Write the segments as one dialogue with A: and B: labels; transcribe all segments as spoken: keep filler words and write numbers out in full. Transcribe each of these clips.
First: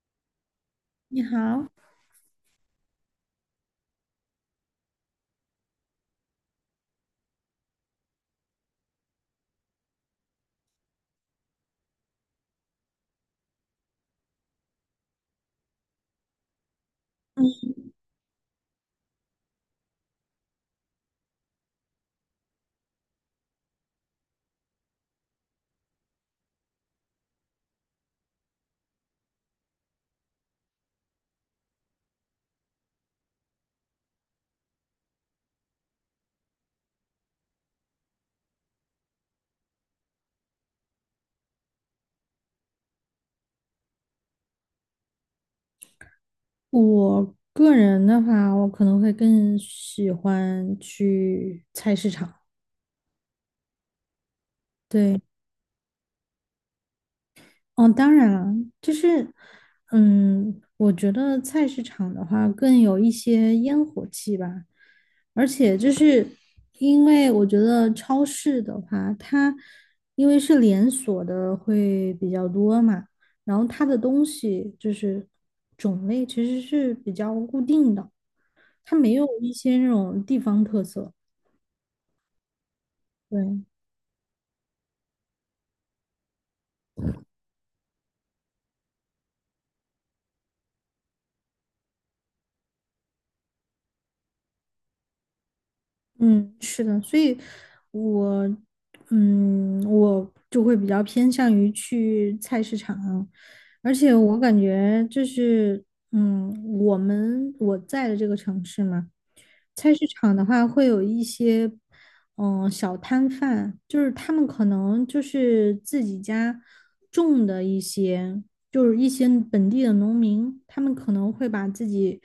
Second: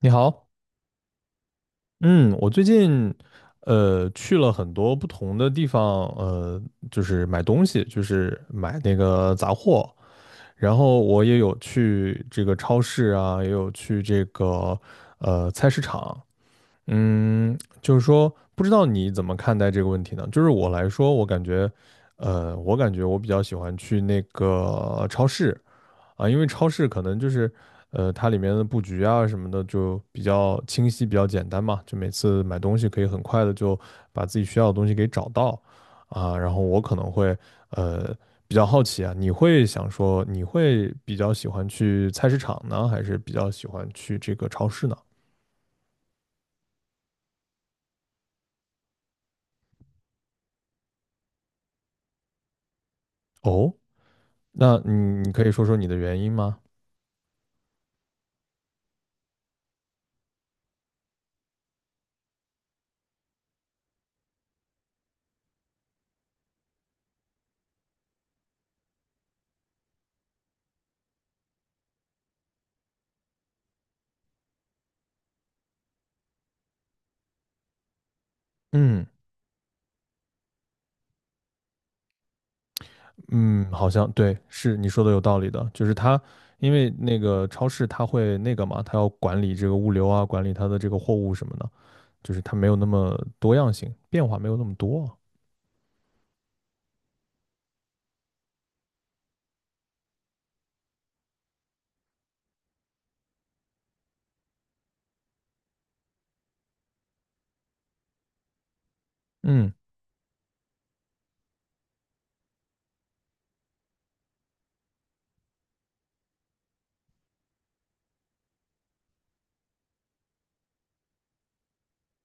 A: 你好。
B: 你好。
A: 嗯，我最近呃去了很多不同的地方，呃，就是买东西，就是买那个杂货。然后我也有去这个超市啊，也有去这个呃菜市场。嗯，
B: 嗯，
A: 就是说不知道你怎么看待这个问题呢？就是我来说，我感觉，呃，我感觉我比较喜欢去那个超市。啊，因为超市可能就是，呃，它里面的布局啊什么的就比较清晰，比较简单嘛，就每次买东西可以很快的就把自己需要的东西给找到。啊，然后我可能会，呃，比较好奇啊。你会想说，你会比较喜欢去菜市场呢，还是比较喜欢去这个超市呢？
B: 我个人的话，我可能会更喜欢去菜市场。
A: 哦，那你
B: 对。
A: 你可以说说你的原因吗？
B: 哦，当然了，就是，嗯，我觉得菜市场的话更有一些烟火气吧，而且就是因为我觉得超市的话，它因为是连锁的会比较多嘛，然后它的东西就是种类其实是比较固定的。它
A: 嗯
B: 没有一些那种地方特色。对，
A: 嗯，好像对，是你说的有道理的。就是它，因为那个超市它会那个嘛，它要管理这个物流啊，管理它的这个货物什么的，就是它没有那么多样性，变化没有那么多。
B: 嗯，是的，所以我，嗯，我就会比较偏向于去菜市场，而且我感觉就是，嗯，我们我在的这个城市嘛。
A: 嗯
B: 菜市场的话会有一些。嗯，小摊贩，就是他们可能就是自己家种的一些，就是一些本地的农民，他们可能会把自己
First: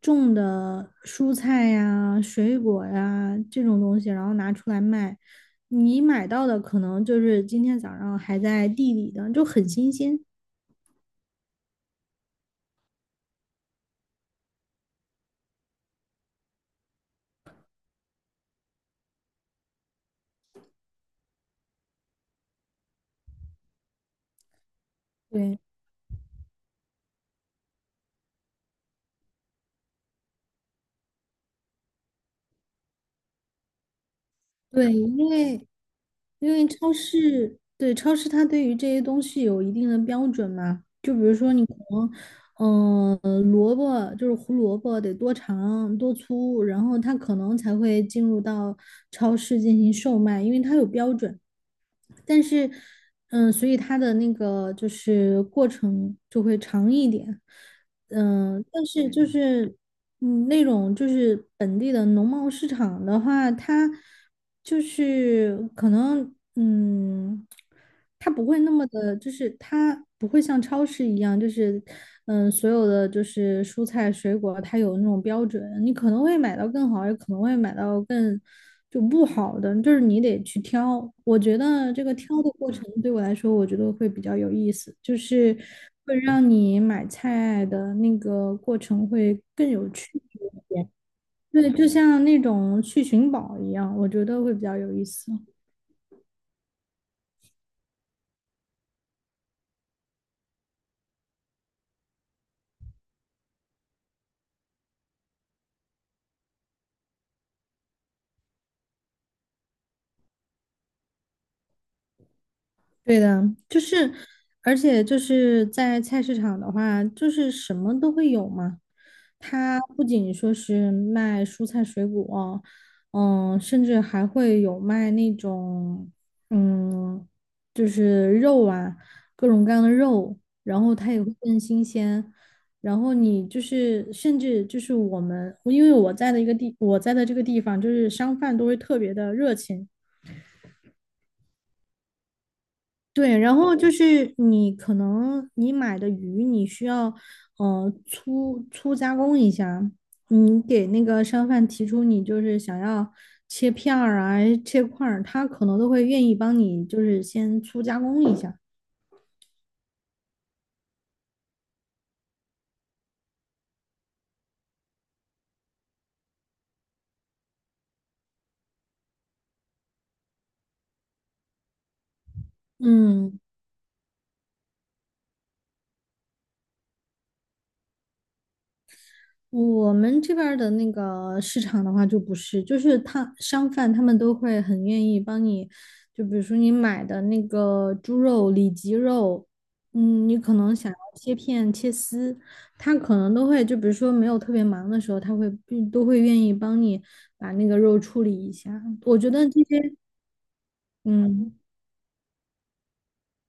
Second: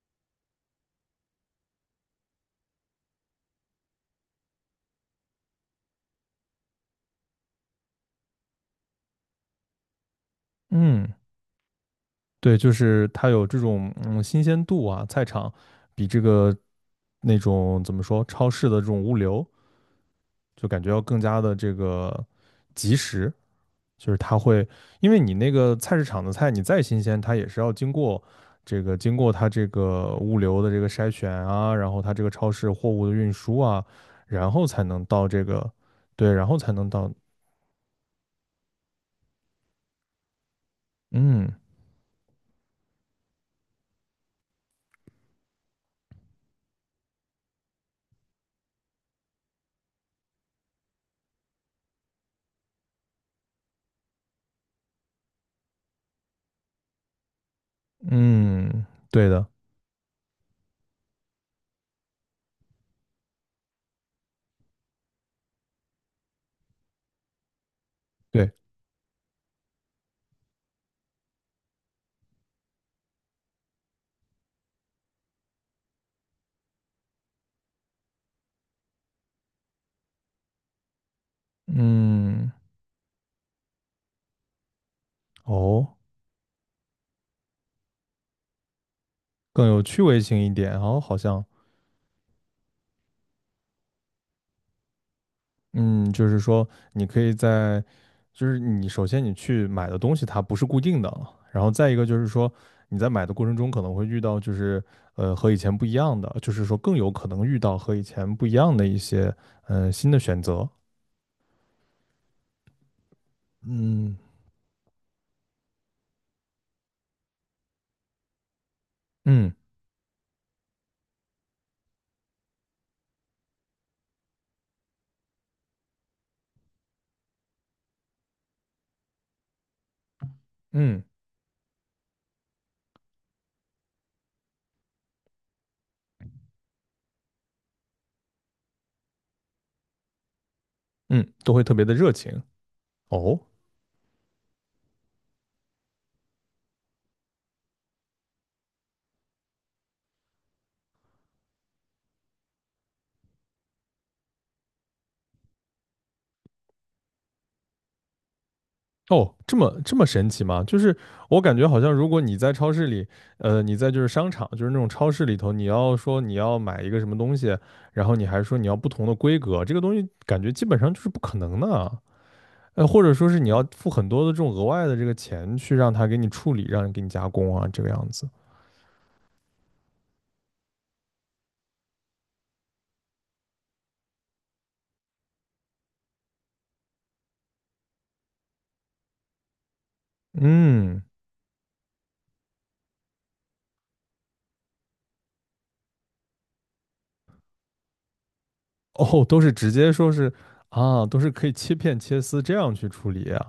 B: 种的蔬菜呀、水果呀这种东西，然后拿出来卖。你买到的可能就是今天早上还在地里的，就很新鲜。
A: 嗯。对，就是它有这种嗯新鲜度啊，菜场比这个那种怎么说超市的这种物流，就感觉要更加的这个及时。就是它会，因为你那
B: 对。
A: 个菜市场的菜，你再新鲜，它也是要经过这个经过它这个物流的这个筛选啊，然后它这个超市货物的运输啊，然后才
B: 对，
A: 能到
B: 因
A: 这
B: 为
A: 个。对，然
B: 因
A: 后
B: 为
A: 才能
B: 超
A: 到。
B: 市，对，超市它对于这些东西有一定的标准嘛，就比如说
A: 嗯
B: 你可能，嗯、呃萝卜就是胡萝卜得多长多粗，然后它可能才会进入到超市进行售卖，因为它有标准。但是，嗯、所以它的那个就是过程就会长一点。嗯，
A: 嗯，
B: 但是就
A: 对的，
B: 是，嗯，那种就是本地的农贸市场的话，它就是可能，嗯，它不
A: 对，
B: 会那么的，就是它不会像超市一样，就是，嗯，所有的就是蔬菜水果，它有那种标准，你可能会买到更好，也可能会买到更就不好的，就是你得去挑。我觉得这个挑
A: 嗯，
B: 的过程对我来说，我觉得会比较有意思，就是。
A: 哦。
B: 会让你买菜的那个过程会
A: 更
B: 更
A: 有
B: 有
A: 趣
B: 趣
A: 味性一
B: 一
A: 点，然
B: 点。
A: 后好像，
B: 对，就像那种去寻宝一样，我觉得会比较有意思。
A: 嗯，就是说你可以在，就是你首先你去买的东西它不是固定的，然后再一个就是说你在买的过程中可能会遇到就是呃和以前不一样的，就是说更有可能遇到和以前不一样的一些呃新的选择。
B: 对的。就是，
A: 嗯
B: 而且就是在菜市场的话，就是什么都会有嘛。
A: 嗯
B: 它不仅说是卖蔬菜水果，嗯，甚至还会有卖那种，嗯，就是肉啊，各种各样的肉，然后
A: 嗯
B: 它也会更新鲜。然后你就是，甚至就是我们，因为我在的一个地，我在的这个地方，就是商贩都会特别的热情。
A: 嗯，都会特别的热情
B: 对，
A: 哦。
B: 然后就是你可能你买的鱼，你需要呃粗粗加工一下，你给那个商贩提出你就是想要切片儿啊、切块儿，他可能都会愿意帮你就是先粗加工一下。
A: 哦，这么这么神奇吗？就是我感觉好像，如果你在超市里，呃，你在就是商场，就是那种超市里头，你要说你要买一个什么东西，然后你还说你要不同的规格，这个东西感觉基本上就是不可能的啊。呃，或者说
B: 嗯。
A: 是你要付很多的这种额外的这个钱去让他给你处理，让你给你加工啊，这个样子。
B: 我们这边儿的那个市场的话，就不是，就是他商贩他们都会很愿意帮你，就比如说你买的那个猪肉、里脊肉，嗯，你可能想要
A: 嗯，
B: 切片、切丝，他可能都会，就比如说没有特别忙的时候，他会嗯都会愿意帮你把那个肉处理一下。我
A: 哦，
B: 觉
A: 都
B: 得
A: 是
B: 这
A: 直
B: 些，
A: 接说是啊，都是可以
B: 嗯，
A: 切片切丝这样去处理啊。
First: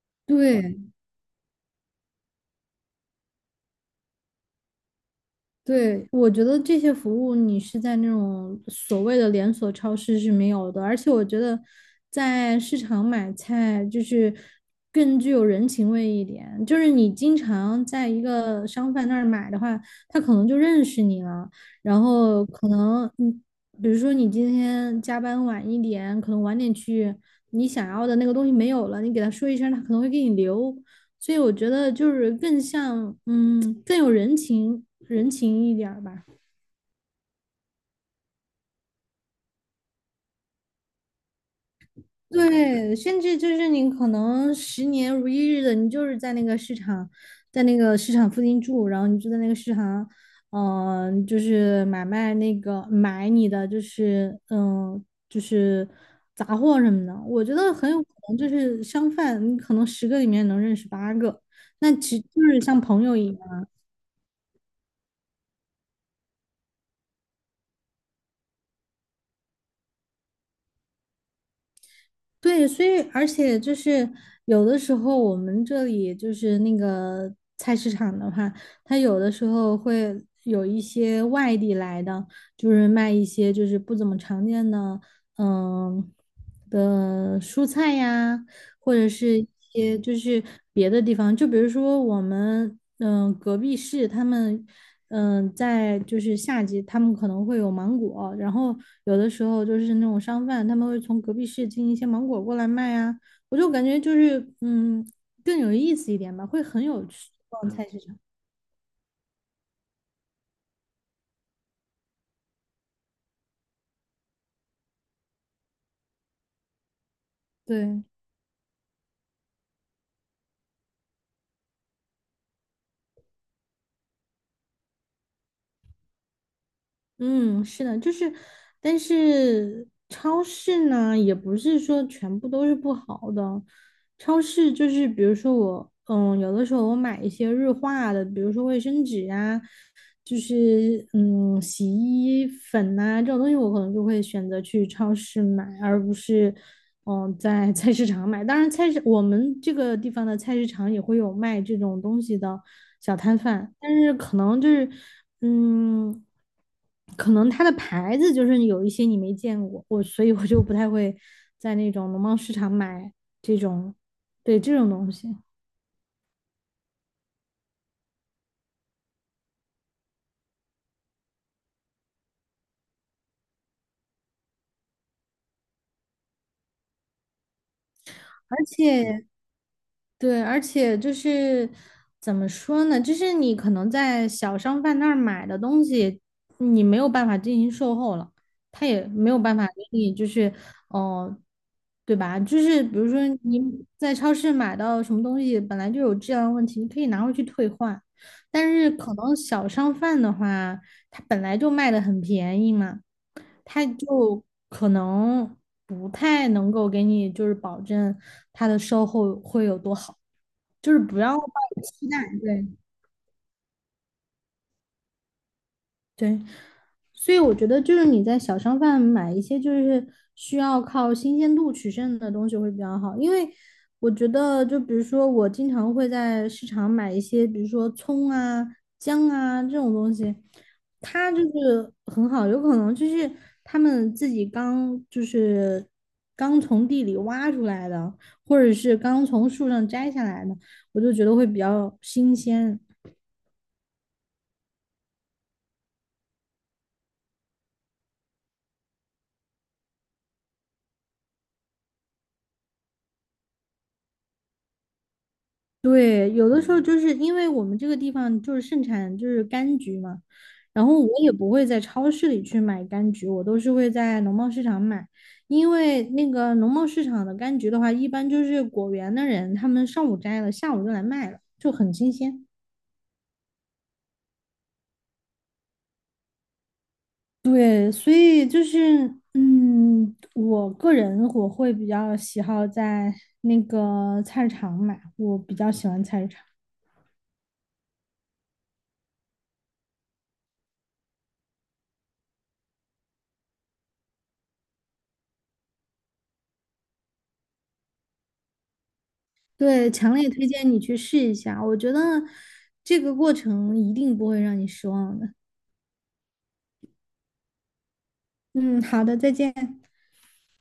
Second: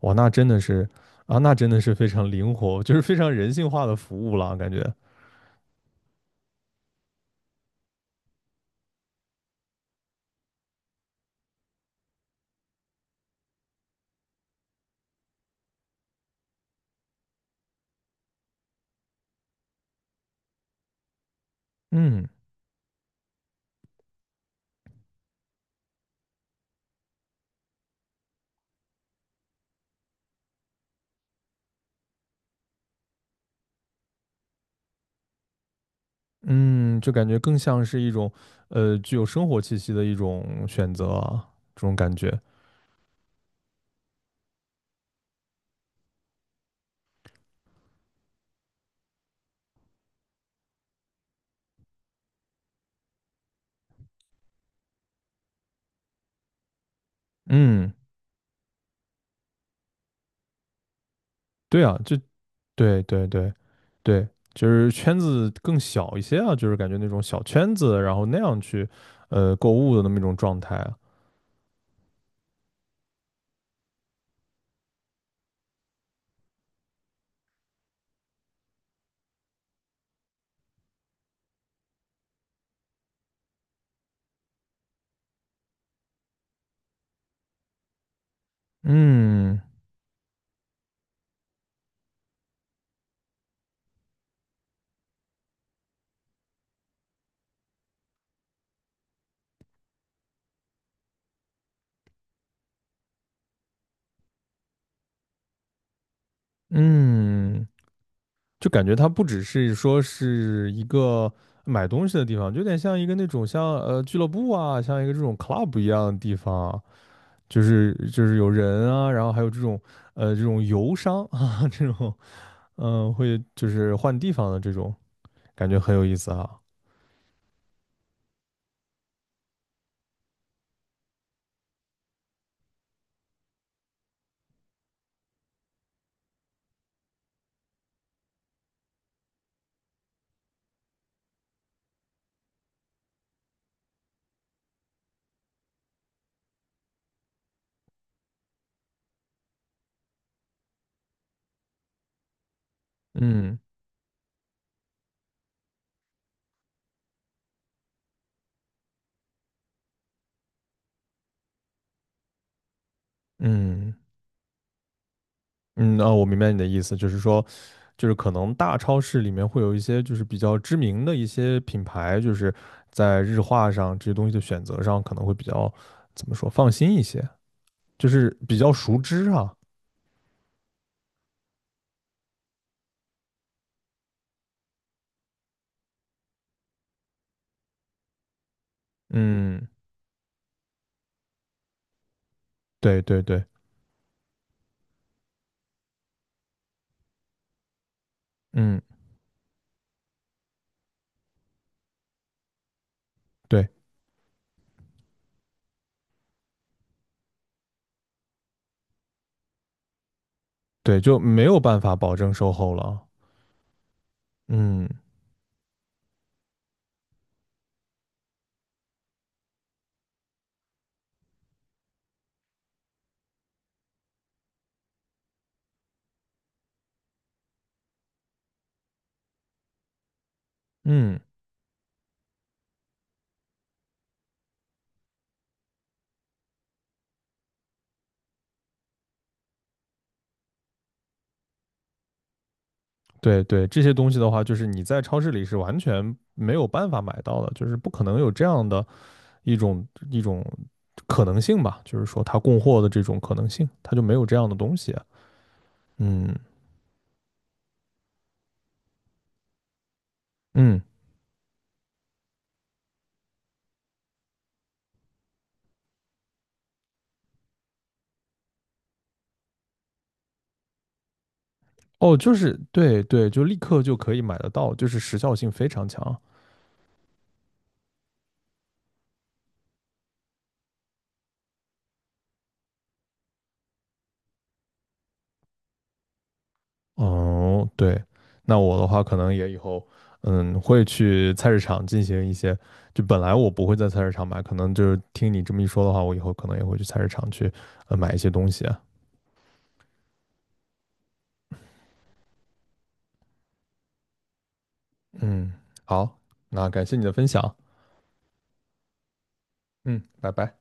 A: 哇，那真的
B: 对。
A: 是啊，那真的是非常灵活，就是非常人性化的服务了，感觉。
B: 对，我觉得这些服务你是在那种所谓的连锁超市是没有的，而且我觉得在市场买菜就是更具有人情味一点。就是你经常在一个商贩那儿买的话，他可能就认识你了，然
A: 嗯
B: 后可能你比如说你今天加班晚一点，可能晚点去，你想要的那个东西没有了，你给他说一声，他可能会给你留。所以我觉得就是更像，嗯，更有人情人情一点儿吧。
A: 嗯，就感觉更像是一种呃具有生活气息的一种选择啊，这种感觉。
B: 对，甚至就是你可能十年如一日的，你就是在那个市场，在那个市场附近住，然后你就在那个市场，嗯、呃就是买卖那个买你的，就是嗯、呃就是杂货什么的。我觉得很
A: 嗯，
B: 有可能就是商贩，你可能十个里面能认识八个，
A: 对
B: 那
A: 啊，就
B: 其就是像朋
A: 对
B: 友
A: 对
B: 一
A: 对
B: 样。
A: 对，就是圈子更小一些啊，就是感觉那种小圈子，然后那样去呃购物的那么一种状态啊。
B: 对，所以而且就是有的时候我们这里就是那个菜市场的话，它有的时候会有一些外地来的，就是卖一些就是不怎么常见的，嗯的蔬菜呀，或者是一
A: 嗯
B: 些就是别的地方，就比如说我们嗯、呃隔壁市他们嗯、呃在就是夏季他们可能会有芒果，然后有的时候就是那种商贩他们会从隔壁市进一些芒果过来卖啊，我就感觉就是嗯更有意思一点吧，会很有趣
A: 嗯。
B: 逛菜市场，
A: 就感觉它不只是说是一个买东西的地方，就有点像一个那种像呃俱乐部啊，像一个这种 club 一样的地方，就是
B: 对。
A: 就是有人啊，然后还有这种呃这种游商啊，这种嗯、呃会就是换地方的这种感觉很有意思啊。
B: 嗯，是的，就是，但是超市呢，也不是说全部都是不好的。超市就是，比如说我，嗯，有的时候我买一些日化的，比如说卫生纸啊，就是嗯，洗衣粉呐、这种东西，我可能就会选择去超市买，而不是嗯在菜市场买。当然，菜市我们这个地方的菜市场也会有卖这种东西的小摊
A: 嗯
B: 贩，但是可能就是嗯，可能它的牌子就是有一些你没见过，我所以我就不太会在那种农贸市场买这
A: 嗯
B: 种，对这种东西。
A: 嗯，那我明白你的意思，就是说，就是可能大超市里面会有一些就是比较知名的一些品牌，就是在日化上这些东西的选择上可能会比较怎么说放心一些，就是
B: 而
A: 比较熟
B: 且
A: 知啊。
B: 对，而且就是怎么说呢？就是你可能在小商贩那儿买的东西，你没有办法进行售后了，他也没有办法
A: 嗯，
B: 给你，就是哦、呃对吧？就是比
A: 对
B: 如说
A: 对对，
B: 你在超市买到什么东西，本来就有质量问题，你可以拿回去退换，但
A: 嗯
B: 是可能小商贩的话，他本来就卖的很便宜嘛。
A: 对
B: 他就可能不太能够给你就是保证他的售后会有多好，就是
A: 对，就
B: 不要抱
A: 没有办
B: 有
A: 法
B: 期
A: 保
B: 待，
A: 证售
B: 对。
A: 后了。嗯
B: 对，所以我觉得就是你在小商贩买一些就是需要靠新鲜度取胜的东西会比较好，因为我觉得就比如说我经常会在市场买一些，比如说葱啊、姜啊这种东西，
A: 嗯，
B: 它就是很好，有可能就是他们自己刚就是刚从地里挖出来的，或者是刚从树上摘下来的，我就觉得会比较新鲜。
A: 对对，这些东西的话，就是你在超市里是完全没有办法买到的，就是不可能有这样的。一种一种可能性吧，就是说它供货的这种可能性，它就没有这样的东西啊。
B: 对，
A: 嗯
B: 有的时候就是因为我们这个地方就是盛产就是柑橘嘛，
A: 嗯，
B: 然后我也不会在超市里去买柑橘，我都是会在农贸市场买，因为那个农贸市场的柑橘的话，一般就是果园的人他们上午摘了，下午就来卖了，就很新
A: 哦，就
B: 鲜。
A: 是对对，就立刻就可以买得到，就是时效性非常强。
B: 对，所以就是，嗯，我个人我会比较喜好在那个菜市场买，我比较喜欢菜市场。
A: 哦，对，那我的话可能也以后嗯会去菜市场进行一些，就本来我不会在菜市场买，可能就是听你这么一说的话，我以后可能也会去菜市场去呃买一些东西啊。
B: 对，强烈推荐你去试一下，我觉得这个过程一定不会让你失望的。
A: 嗯，好，那感谢你的分享。
B: 嗯，好的，再见。
A: 嗯，拜拜。